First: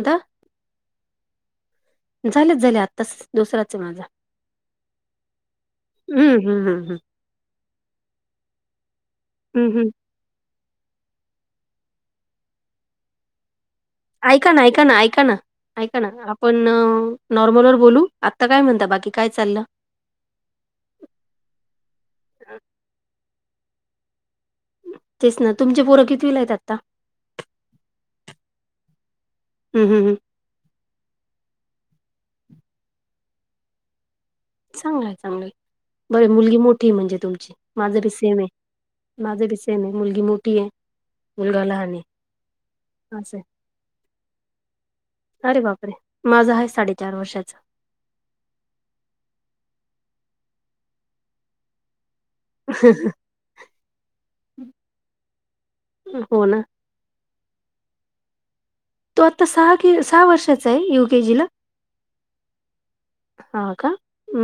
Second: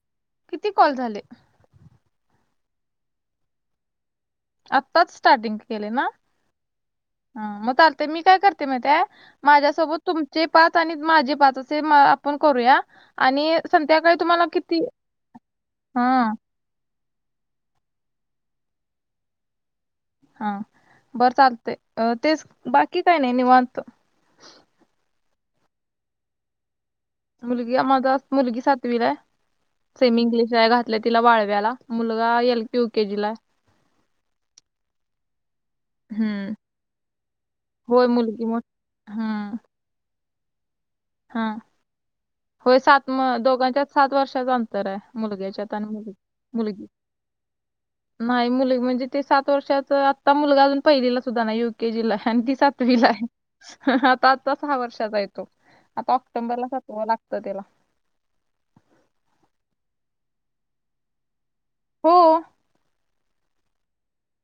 आता [unintelligible] किती कॉल झाले. झालेच झाले आत्ताच दुसराच आहे माझा. आत्ताच स्टार्टिंग केले ना? हूं हूं हूं हूं! ह मग चालते मी काय करते माहिती आहे हम्म हम्म माझ्यासोबत तुमचे पाच, आणि माझे पाच, असे आपण करूया आणि संध्याकाळी तुम्हाला आइका ना, किती आइका ना, आइका ना, आऐका ना, हा आप ण नॉर्मलवर बोलू आत्ता काय म्हणता, बाकी काय चाललं. हा बरं चालतय अ तेच, बाकी काय नाही निवांत. तेच ना तुमचे पोरं कितवीला हे आत मुलगी आ माझ मुलगी सातवीला आहे, हम्म हम्म हम्म सेमी इंग्लिश ला घात तीला वाळव्याला मुलगा एल कयू केेजी लाय. चांगलंय, चांगलंय. बई हम्म मुलगी मोठी म्हणजे तुमची, माझं होय बी सेम मुलगी हे मोठ माझ हम्म बी से सेम ये मुलगी मोठी हे. हा होय सात, म असं दोघांच्यात सात वर्षाच अंतर आहे. अरे मुलग्याच्यात आणि बापरे, मुलगी माझ आहे मुलगी साडेचार वर्षाच. नाही मुल म्हणजे ते सात वर्षाच आत्ता मुलगा अजून पहिलेला सुद्धा ना युके जीला आणि सातवी ला आता आजचा सहा वर्षाचा येतो आता हो ना ऑक्टोंबरला सातव लागतं त्याला तो आता सहा कि सहा वर्षाचा आहे यू केे जीला हम् हा का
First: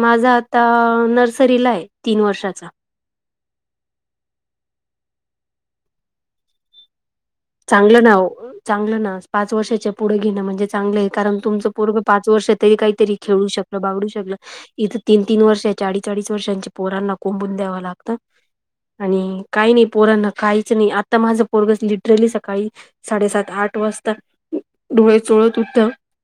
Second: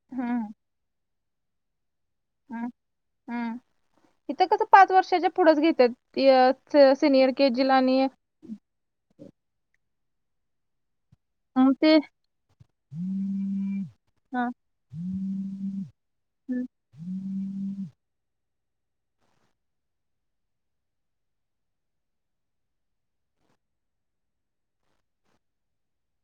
माझा हम्म आता नर्सरीला आहे तीन वर्षाचा हम् इथं कसं पाच वर्षाच्या पुढेच घेतात सिनियर के जी ला चांगलं आणि नाव चांगलं ना पाच वर्षाच्या पुढे घेणं म्हणजे चांगलं आहे कारण तुमचं मग ते पूर्व पाच वर्ष तरी काहीतरी खेळू शकल बागडू शकलं हा, इथं तीन तीन वर्ष चाळीस चाळीस हम्म, वर्षांचे पोरांना कोंबून द्यावं लागतं आणि काही नाही पोरांना काहीच नाही आता माझं पोरगस लि ली सकाळी साडेसात आठ वाजता डोळे चोळत उठ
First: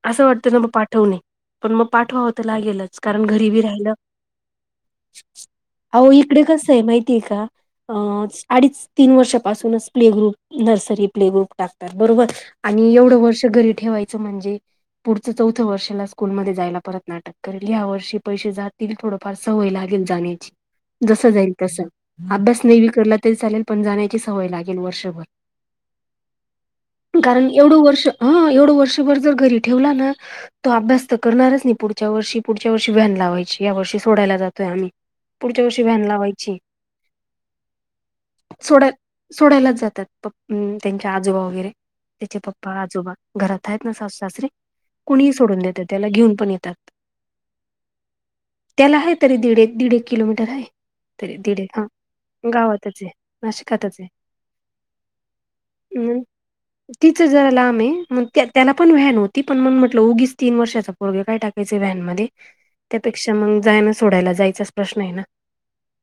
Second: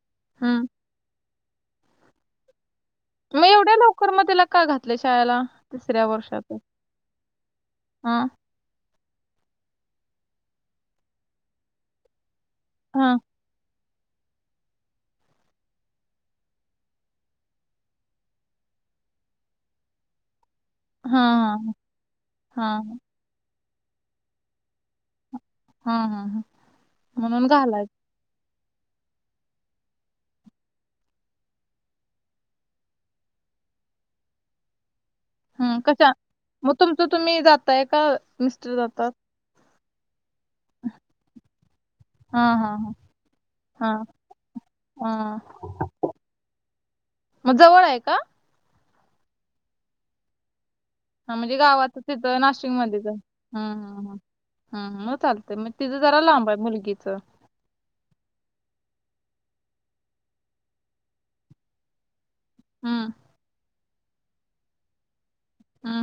असं वाटतं ना हम्म. मग पाठवणे पण मग पाठवावंतं लागेलच कारण मग घरी बी एवढ्या राहिलं लवकर मग त्याला का घातले शाळेला तिसऱ्या अह इकडे वर्षात कस आहे माहितीय का अ हा अडीच तीन वर्षापासूनच play group nursery play group टाकतात बरोबर आणि हा एवढं वर्ष घरी ठेवायचं म्हणजे पुढचं चौथं वर्षाला स्कूलमध्ये जायला परत नाटक करेल ह्या वर्षी पैसे जात. त थोडंफार सवय लागेल जाण्याची हा जस जाईल तस अभ्यास हा नाहीेवी करला तरी चालेल पण जाण्याची सवय लागेल. वर्षभर हा हा हा कारण एवढं वर्ष हं एवढं वर्षभर जर घरी ठेवला. ना तो अभ्यास तर करणारच नाही. पुढच्या वर्षी पुढच्या वर्षी व्हॅन लावायची या वर्षी सोडायला जातोय आम्ही पुढच्या हम वर्षी व्हॅन कशा लावायची. मग तुमचं तुम्ही जाताय का मिस्टर सोडाय जातात सोडायलाच जातात प हम् त्यांच्या आजोबा वगैरे त्याचे हा हा पप्पा आजोबा घरात आहेत हा ना स सासरी हा कोुणीही हा सोडून देतात त्याला घेऊन पण येतात मग जवळ आहे का त्याला आहे तरी दीड एक दीड एक किलोमीटर आहे तरी हा म्हणजे दीड एक गावातच तथं गावातच नाशिकमध्येच आहे नाशिकातच हमम हम् म चालत म हम् टीचर् जर ला आमे म त्याला पण व्हॅन होती पणण म्हटलं उगीच तीन वर्षाचा परगे काय टाकायच व्हॅनमध्ये हम्म त्यापेक्षा मग जाय ना सोडायला जायचाच प्रश्न आहे ना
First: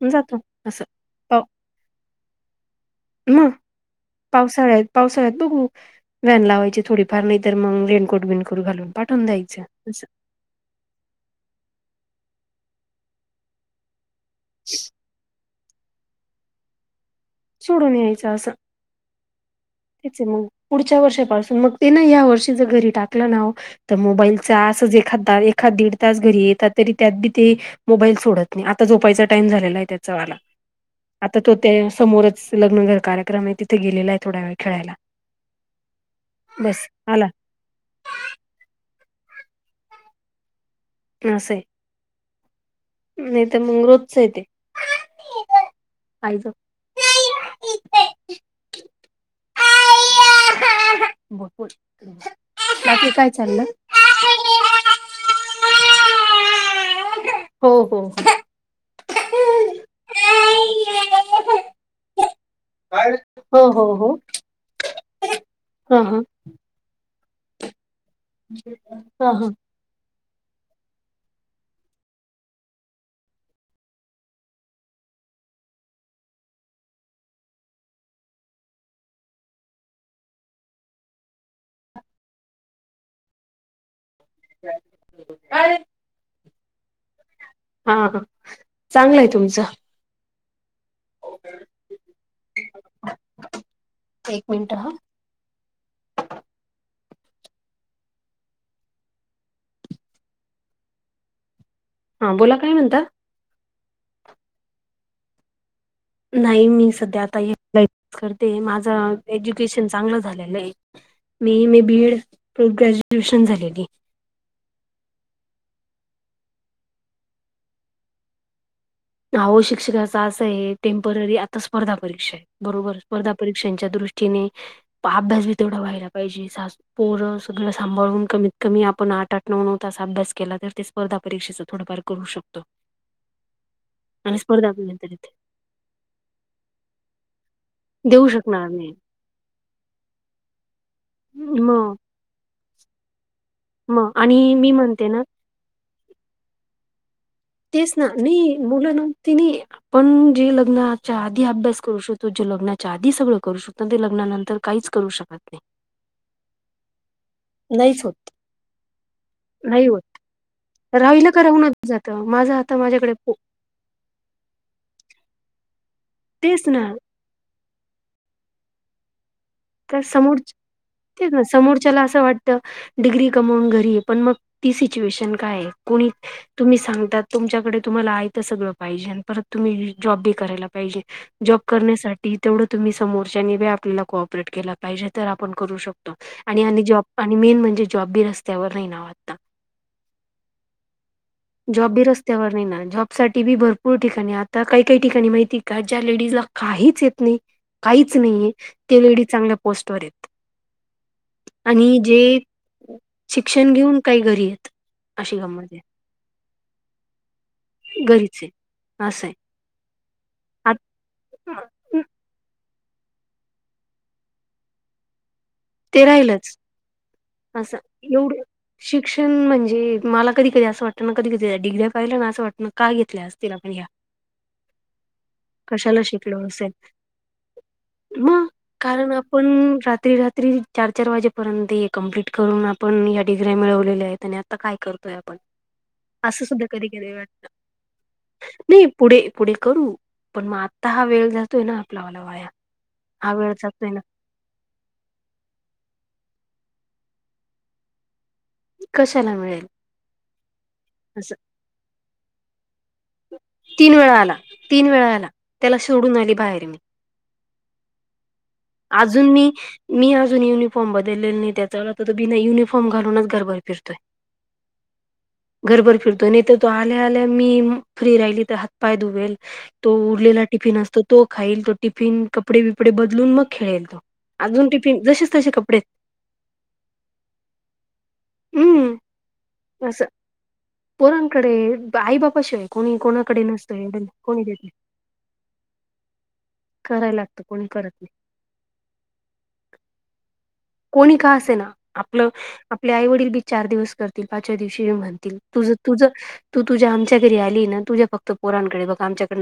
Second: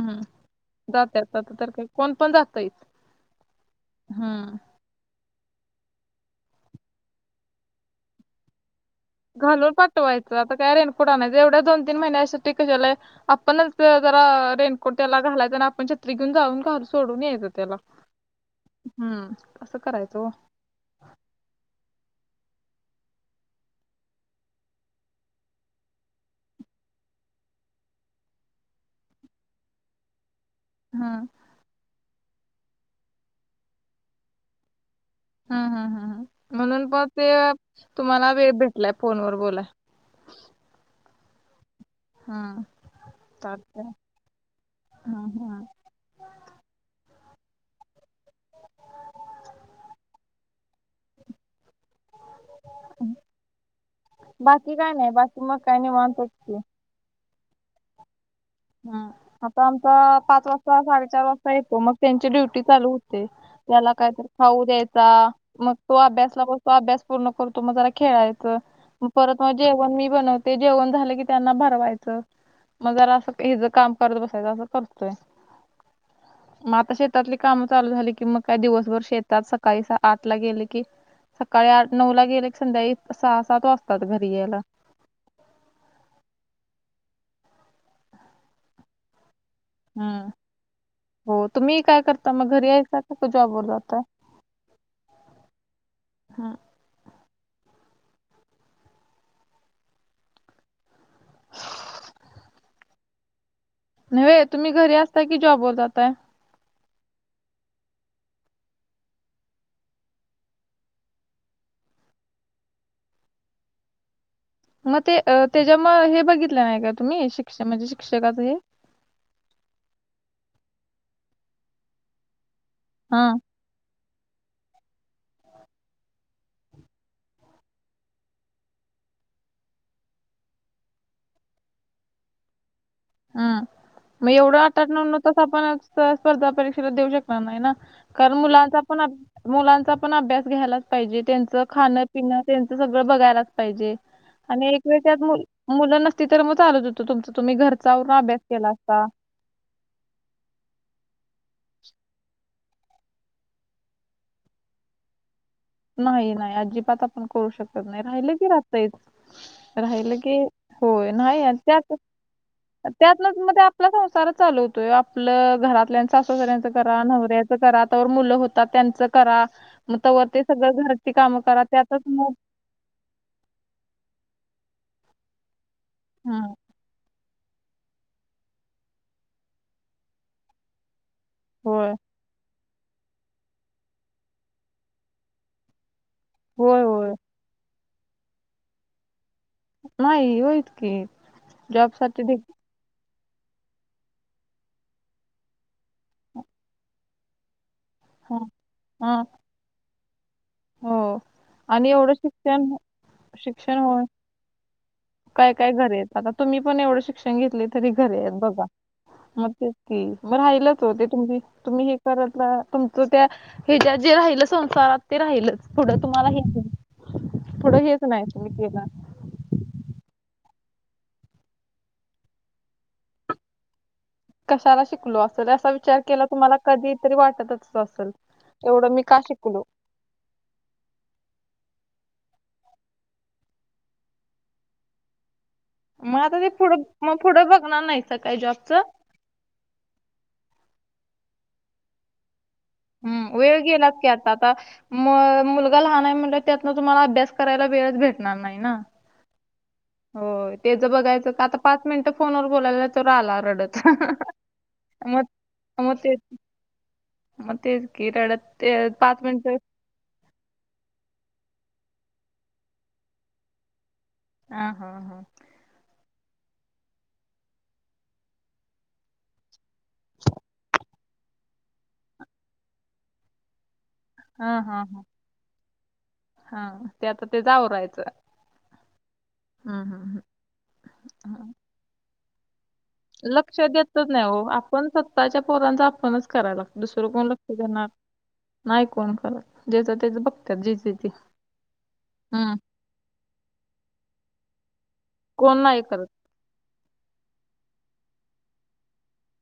मग हम् जातो असं जात पाव तर का कोण पण जात इ मग ह पावसाळ्यात पावसाळ्यात बघू व्हॅन लावायची थोडीफार नाही तर मग रेनकोट बिनकोट घालून पाठवून द्यायचं घालून असं. पाठवायचं आता काय रेन कुठ नाही एवढ्या दोन तीन महिन्या असं टी कशलाय आपणच जरा रेनकोट त्याला घालाय आपण छत्री घेऊन जाऊन घर सोडून यायेत त्याला सोडून यायचं असं हम्म कं तेच आहे करायचं [unintelligible] मग पुढच्या वर्षापासून मग ते ना या वर्षीच घरी टाकलं नाव तर मोबाईलचा आसच एखाददा एखाद दीड तास घरी येतात तरी त्यात बी ते मोबाईल सोडत नाही. आता झोपायचा टाइम झालेला आहे त्याच वाला हम्म आता तो त्या समोरच लग्न घर कार्यक्रम आहे. तिथे गेलेला आहे. थोडा वेळ खेळायला हम् हम् हम् बस म्हणून प आला. ते तुम्हाला वेळ भेटलाय फोन व बोलाय असा आहे हा नाही तर मंग रोजच य तेे हा हा आईजवळ बोलपूल [unintelligible] बाकी काय नाही बाकी मग काय नाही. म्हणत क हो हो हम् आता आमचा पाच वाजता साडेचार वाजता येतो. मग त्यांची ड्युटी चालू होते. हो त्याला हो हो काहीतर खाऊ द्यायचा, मग तो हा हा अभ्यास ला तो अभ्यास पूर्ण करतो, मग जरा खेळायच च हा परत हा मग जेवण मी बनवते, जेवण झालं की त्यांना भरवायचं मग जरा अस इ ज काम करत बसायच असं करतोय. ह [inaudible] मग आता शेतातली काम चालू झाली कि, मग काय दिवसभर शेतात सकाळी आठ ला गेले की. सकाळी आठ नऊ ला गेले, संध्याळी सहा-सात वाजतात घरी यायला. हाहं चांगलं य तुमचं. हं, हो तुम्ही काय करता मग? घरी आहेका फक्त जॉब वर जाताय. एक मिनटं हं. हा. हं बोला काय म्हणता? नई वय तुम्ही घरी असता की, जॉबवर जाताय? नाही मी सध्या आता ए [unintelligible] करते माझं एज्युकेशन चांगलं झालेलं ये. मी M. A. B. Ed graduation झालेली. मग ते त्याच्या म हे बघितलं नाही का तुम्ही, शिक्ष म्हणजे शिक्षकच हे? आओ शिक्षकाचा अस ये, टेम्पररी आता स्पर्धा परीक्षा बरोबर स्पर्धा परी हां, परीक्षांच्या दृष्टीने अभ्यास बी तेवढा व्हायला पाहिजे, सास पोरं सगळं सांभाळून कमीत कमी आपण आठ-आठ नऊ-नऊ तास अभ्यास केला, तर ते स पर्धा परीक्षेचं थोडफार करू शकतो. हम् मग आणि एवढं स्पर्धा आट-आट, पर्यंत नऊ-नऊ तिथे तास आपण स्पर्धा परीक्षेला देऊ शकणार नाही ना, देऊ कारण शकणार मुलांचा नाही पण अब मुलांचा पण अभ्यास घ्यायलाच पाहिजे, त्यांच मग खाण पिण त्यांच सगळं बघायलाच पाहिजे मग आणि मी एक वेळ म्हणते ना त्यात मु मुलं नसती तर मग चालत होत तुमच तुम्ही घ तेच ना नई मुलं नव ती नाही, पण जे लग्नाच्या आधी अभ्यास करू शकतो, जे लग्ना च्या आधी सगळं करू शकतो, ते लग्नानंतर काहीच करू शकत नाही. नाही-नाही आजिबात आप न करू शकत नाही, नाहीच होत राहिलं की राहतय, नाही राहिलं की होय नाही अं त्यात यत, माझं आता माझ्याकडे को त्यातनच मग ते आपला संसार चालवतोय, आपलं घरातल्या सासूसऱ्यांच तेच ना करा, नवऱ्या च करा, तवर मुलं होतात, त्यांच करा. मग तकाय तवर ते समोरच सगळं घरची तेच कामं ना करा समोरच्याला त्यातच असं मग वाटत त, डिग्री कमवून घरी ये, पण मग ती सिच्युएशन काय ये कोणी हं. तुम्ही सांगतात तुमच्याकडे तुम्हाला आयत सगळं पाहिजे आणि परत तुम्ही जॉब बी करायला पाहिजे. जॉब होय करण्यासाठी तेवढं तुम्ही समोरच्याने बी आपल्याला कॉपरेट केला पाहिजे, तर आपण करू शकतो. त होय आणि-आणि जॉब होय आणि मेन म्हणजे जॉब बी रस्त्यावर नाही नाव आता. नाही होयच की जॉब बी जॉबसाठी देख रस्त्यावर नाही ना, जॉ साठी बी भरपूर ठिकाणी आता काही-काही ठिकाणी माहिती का, ज्या लेडीजला काहीच येत नाही काहीच हां नाहीेये, ते हां लेडीज चांगल्या पोस्टवर येत. हो आणि एवढं जे शिक्षण शिक्षण घेऊन, काही घरीयेत आशी काय काय गंमत ये. घरी आहेत आता तुम्ही पण एवढं शिक्षण घेतलय, तरी घरी आहेत घरीच आहे बघा असं आहे मग तें कि, मग आत राहिलच ओ तें तुम तुम्ही हे करत रहा, तुमच त्या ह ज्या जे राहिलं संसारात. ते राहीलच पुढं ते तुम्हाला राहिलच हेच, असं पुढं हेच नाही एवढं तुम्ही केला. शिक्षण म्हणजे, मला कधी-कधी अस वाटत ना, कधी त्या डिगऱ्या पहिल्या ना अस वाटत का घेतल्या असतील आपण या? ह [inaudible] कशाला शिकलो असेल? असा विचार केला तुम्हाला असेल कधीतरी वाटतच असल. एवढं मी का शिक पण रात्री रा त्री चार चार वाजेपर्यंत हे कम्प्लीट करून आपण या डिग्री्या मिळवलेल्या आहेत, आणि आता काय करतो. आपण मग अ आता ते सुद्धा पुढं कधी कधी मग वाटत. पुढं बघणार नाहीसा काय जॉबचं नाही पुढे पुढे करू पण मग आत्ता हा वेळ जातोय ना आपला वाला वाया. हम्म! हा वेळ जातोय गेलात ना का आता आता म मुलगा लहान आहे म्हणलं त्यातन तुम्हाला अभ्यास करायला वेळच भेटणार नाही ना. कशाला मिळेल. हो ते ज बघायचं असं का आता पाच मिनिटं फोनवर बोलायला. तोरा आला रडत तीन वेळा आला तीन वेळा मग आला त्याला मग ते, सोडून आली बाहेर मी मग तेच कि रडत ते पाच अजून मी मिनिटं मी अजून युनिफॉर्म बदलले नाही, त्याच्या व तर तो बिना युनिफॉर्म घालूनच घरबर फिरतय. ह, हा, हा! घरभर फिरतो न तर तो आल्या आल्या मी फ्री राहिली तर हातपाय दुबेल तो उरलेला टिफिन असतो तो खाईल, तो टिफिन, कपडे-बिपडे बदलून मग खेळेल तो. अजून टिफिन जसेच तसे कपडे. हा ते आता ते जाऊ राहायचं. अस हं. पोरांकडे, आई बाबा शेय लक्ष देतच नाही हो आपण सत्ताच्या पोरांचं आपणच करायला लागतो, दुसरं करायला कोण ल लागतं कोणी करत नाही. नाही कोण करत जच तेच बघ कोणी का असे ना आपलं हं. आपले आई वडील बी चार दिवस करतील पाचव्या दिवशी म्हणतील. कोण तझ नाही तुझ करत. तू तुझ्या आमच्या घरी आली ना तुझ्या फक्त पोरांकडे बघ आमच्याकड.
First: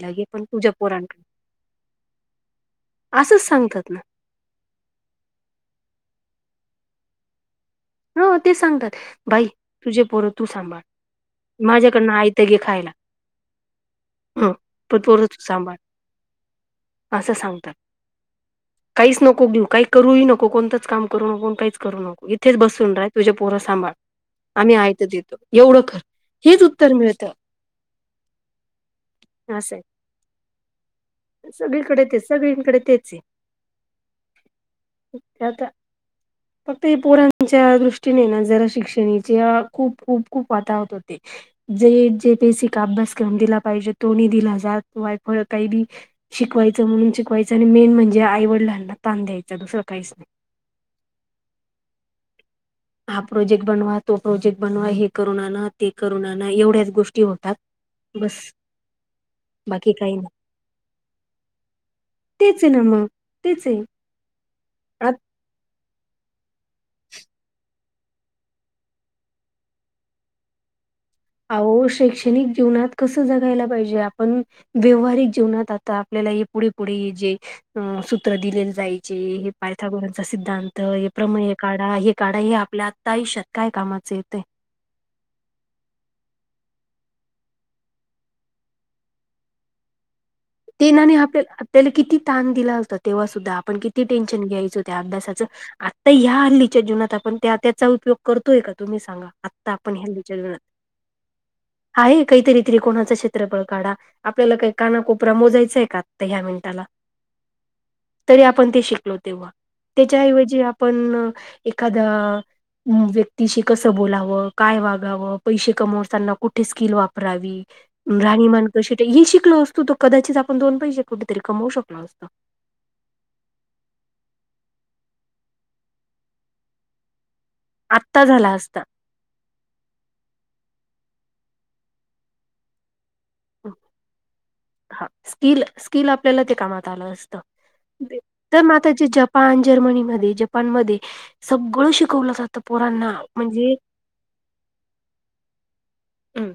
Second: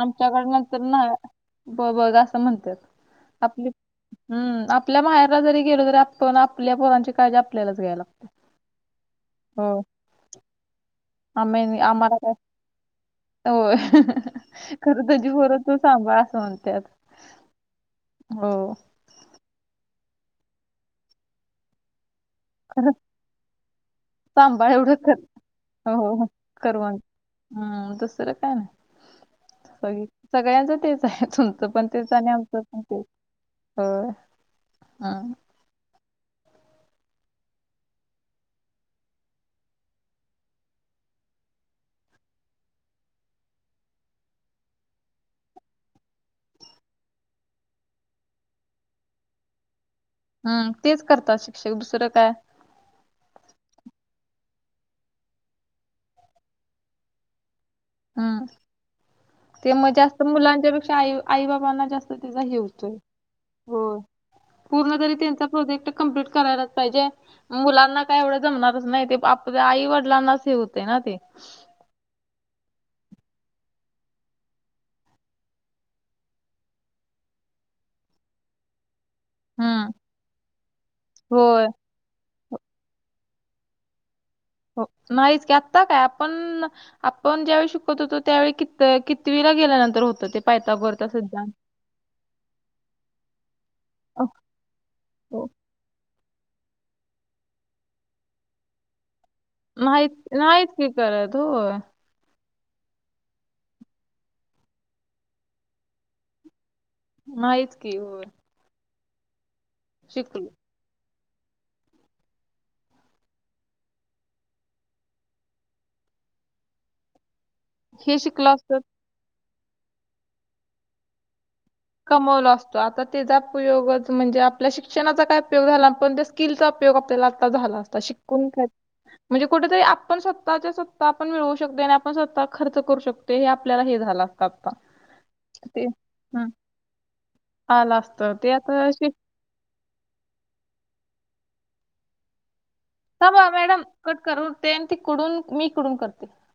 आमच्याकडन तर नाही ब बघ असं म्हणतात असंच आपली सांगतात ना. हम्म आपल्या माहेरला जरी गेलो तरी, आपण आपल्या पोरांची काळजी आपल्यालाच घ्यायला लागते. ह ते सांगतात बाई तुझे परो तू सांभाळ. आही माझ्याकडनं आम्हाला का आयत घे खायला हो ह पण खरं तू पोरं तुझी पोर तु सांभाळ अस म्हणतत. असं सांगतात. हो. काहीच नको घेऊ काही करूही नको, कोणतंच काम करू नको, काहीच करू नको. तेेच बसून रा तुझ्या पोर सांभाळ. सांभाळ आम्ही एवढं आयत कर, देतो एवढं कर हो हेच कर उत्तर मिळतं हम्म दुसरं काय ना. असं स सगळ्यांच तेच आहे तुमचं पण तेच आणि आमचं पण तेच. होय. हम्म त्या त्या फक्त हे पोरांच्या दृष्टीने ना जरा शिक्षणाचे खूप खूप खूप वाता होत. जे जे पेसिक अभ्यास करून दिला पाहिजे, तोणी दिला जात वायपळ काही बी शिकवायचं म्हणून शिकवायचं आणि मेन म्हणजे, आईवडलांना तण द्यायचं दुसरं काहीच नाही. ह तेच करतात शिक्षक दुसरं काय. हा प्रोजेक्ट बनवा, तो प्रोजेक्ट बनवा, हे करून आण, ते करून आण, एवढ्याच गोष्टी होतात. हम्म बस. ते मग बाकी काही जास्त नाही मुलांच्या पेक्षा आई आई बाबांना जास्त त्याचा तेच आहे ना हेवतोय, मग तेच आहे. होय. पूर्ण तरी त्यांचा प्रोजेक्ट कम्प्लीट करायलाच पाहिजे. मुलांना काय एवढं जमणारच नाही, ते आपल्या आई वडिलांनाच होते ना ते, अह शैक्षणिक जीवनात कसं जगायला पाहिजे. आपण व्यवहारिक जीवनात आता आपल्याला हे पुढे पुढे हे जे अ सूत्र दिलेले जाई. हे हम्म पायथागोरांचा सिद्धांत, हे प्रमेय होय काढा, हे काढा, हे आपल्या तायुष्यात काय कामाच येते. हो नाहीच की आत्ता काय आपण आपण ज्यावेेळी शिकत होतो, त्यावेळी कित कितवीला गेल्यानंतर होत ते तेीन पायथागोरचा आणि ह सिद्धांत त्याला किती ताण दिला होता तेव्हा सुद्धा आपण किती अ, टेन्शन घ्यायच होत्या अभ्यासाचं. हो आत्ता ह हल्लीच्या जीवनात आपण त्या त्याचा उपयोग करतोय का तुम्ही सांगा. आपण माहिित हल्लीच्या जीवनात. माहत की करा त हो. आहे काहीतरी त्रिकोणाचं क्षेत्रफळ काढा आपल्याला काही का? प्रमो जायचंय का आता ह्या मिनिटाला. माहित की हो. तरी आपण ते शिकलो तेव्हा त्याच्याऐवजी आपण एखादा. हं व्यक्तीशी कसं बोलावं काय वागावं पैसे कमवताना कुठे स्किल वापरावी. हे राणी शिकलो मान असतो कशी हे शिकल असतो तरो कदाचित आपण दोन पैसे कुठेतरी कमवू शक''--'' कमवल अस''--'' आता त्याचा उपयोगच म्हणजे आपल्या शिक्षणाचा काय उपयोग झाला पण त्या स्किलचा उपयोग आपल्याला. झाला असता आत्ता शिकून झाला काय. असता म्हणजे कुठेतरी आपण स्वतःच्या स्वतः आपण मिळवू शकोय आणि आपण स्वतः खर्च करू शक''--'' ते आपल्याला हे झालं असत आत्ता ते हा. झालं असतं तर ना आता त्याचे शि- जप. पान जर्मनी मध्ये जपान म सगळं शिकवलं जातं. त पोरांना. थांबा म्हणजे मॅडम कटकर करवते तिकडून मी इकडून करते. हं.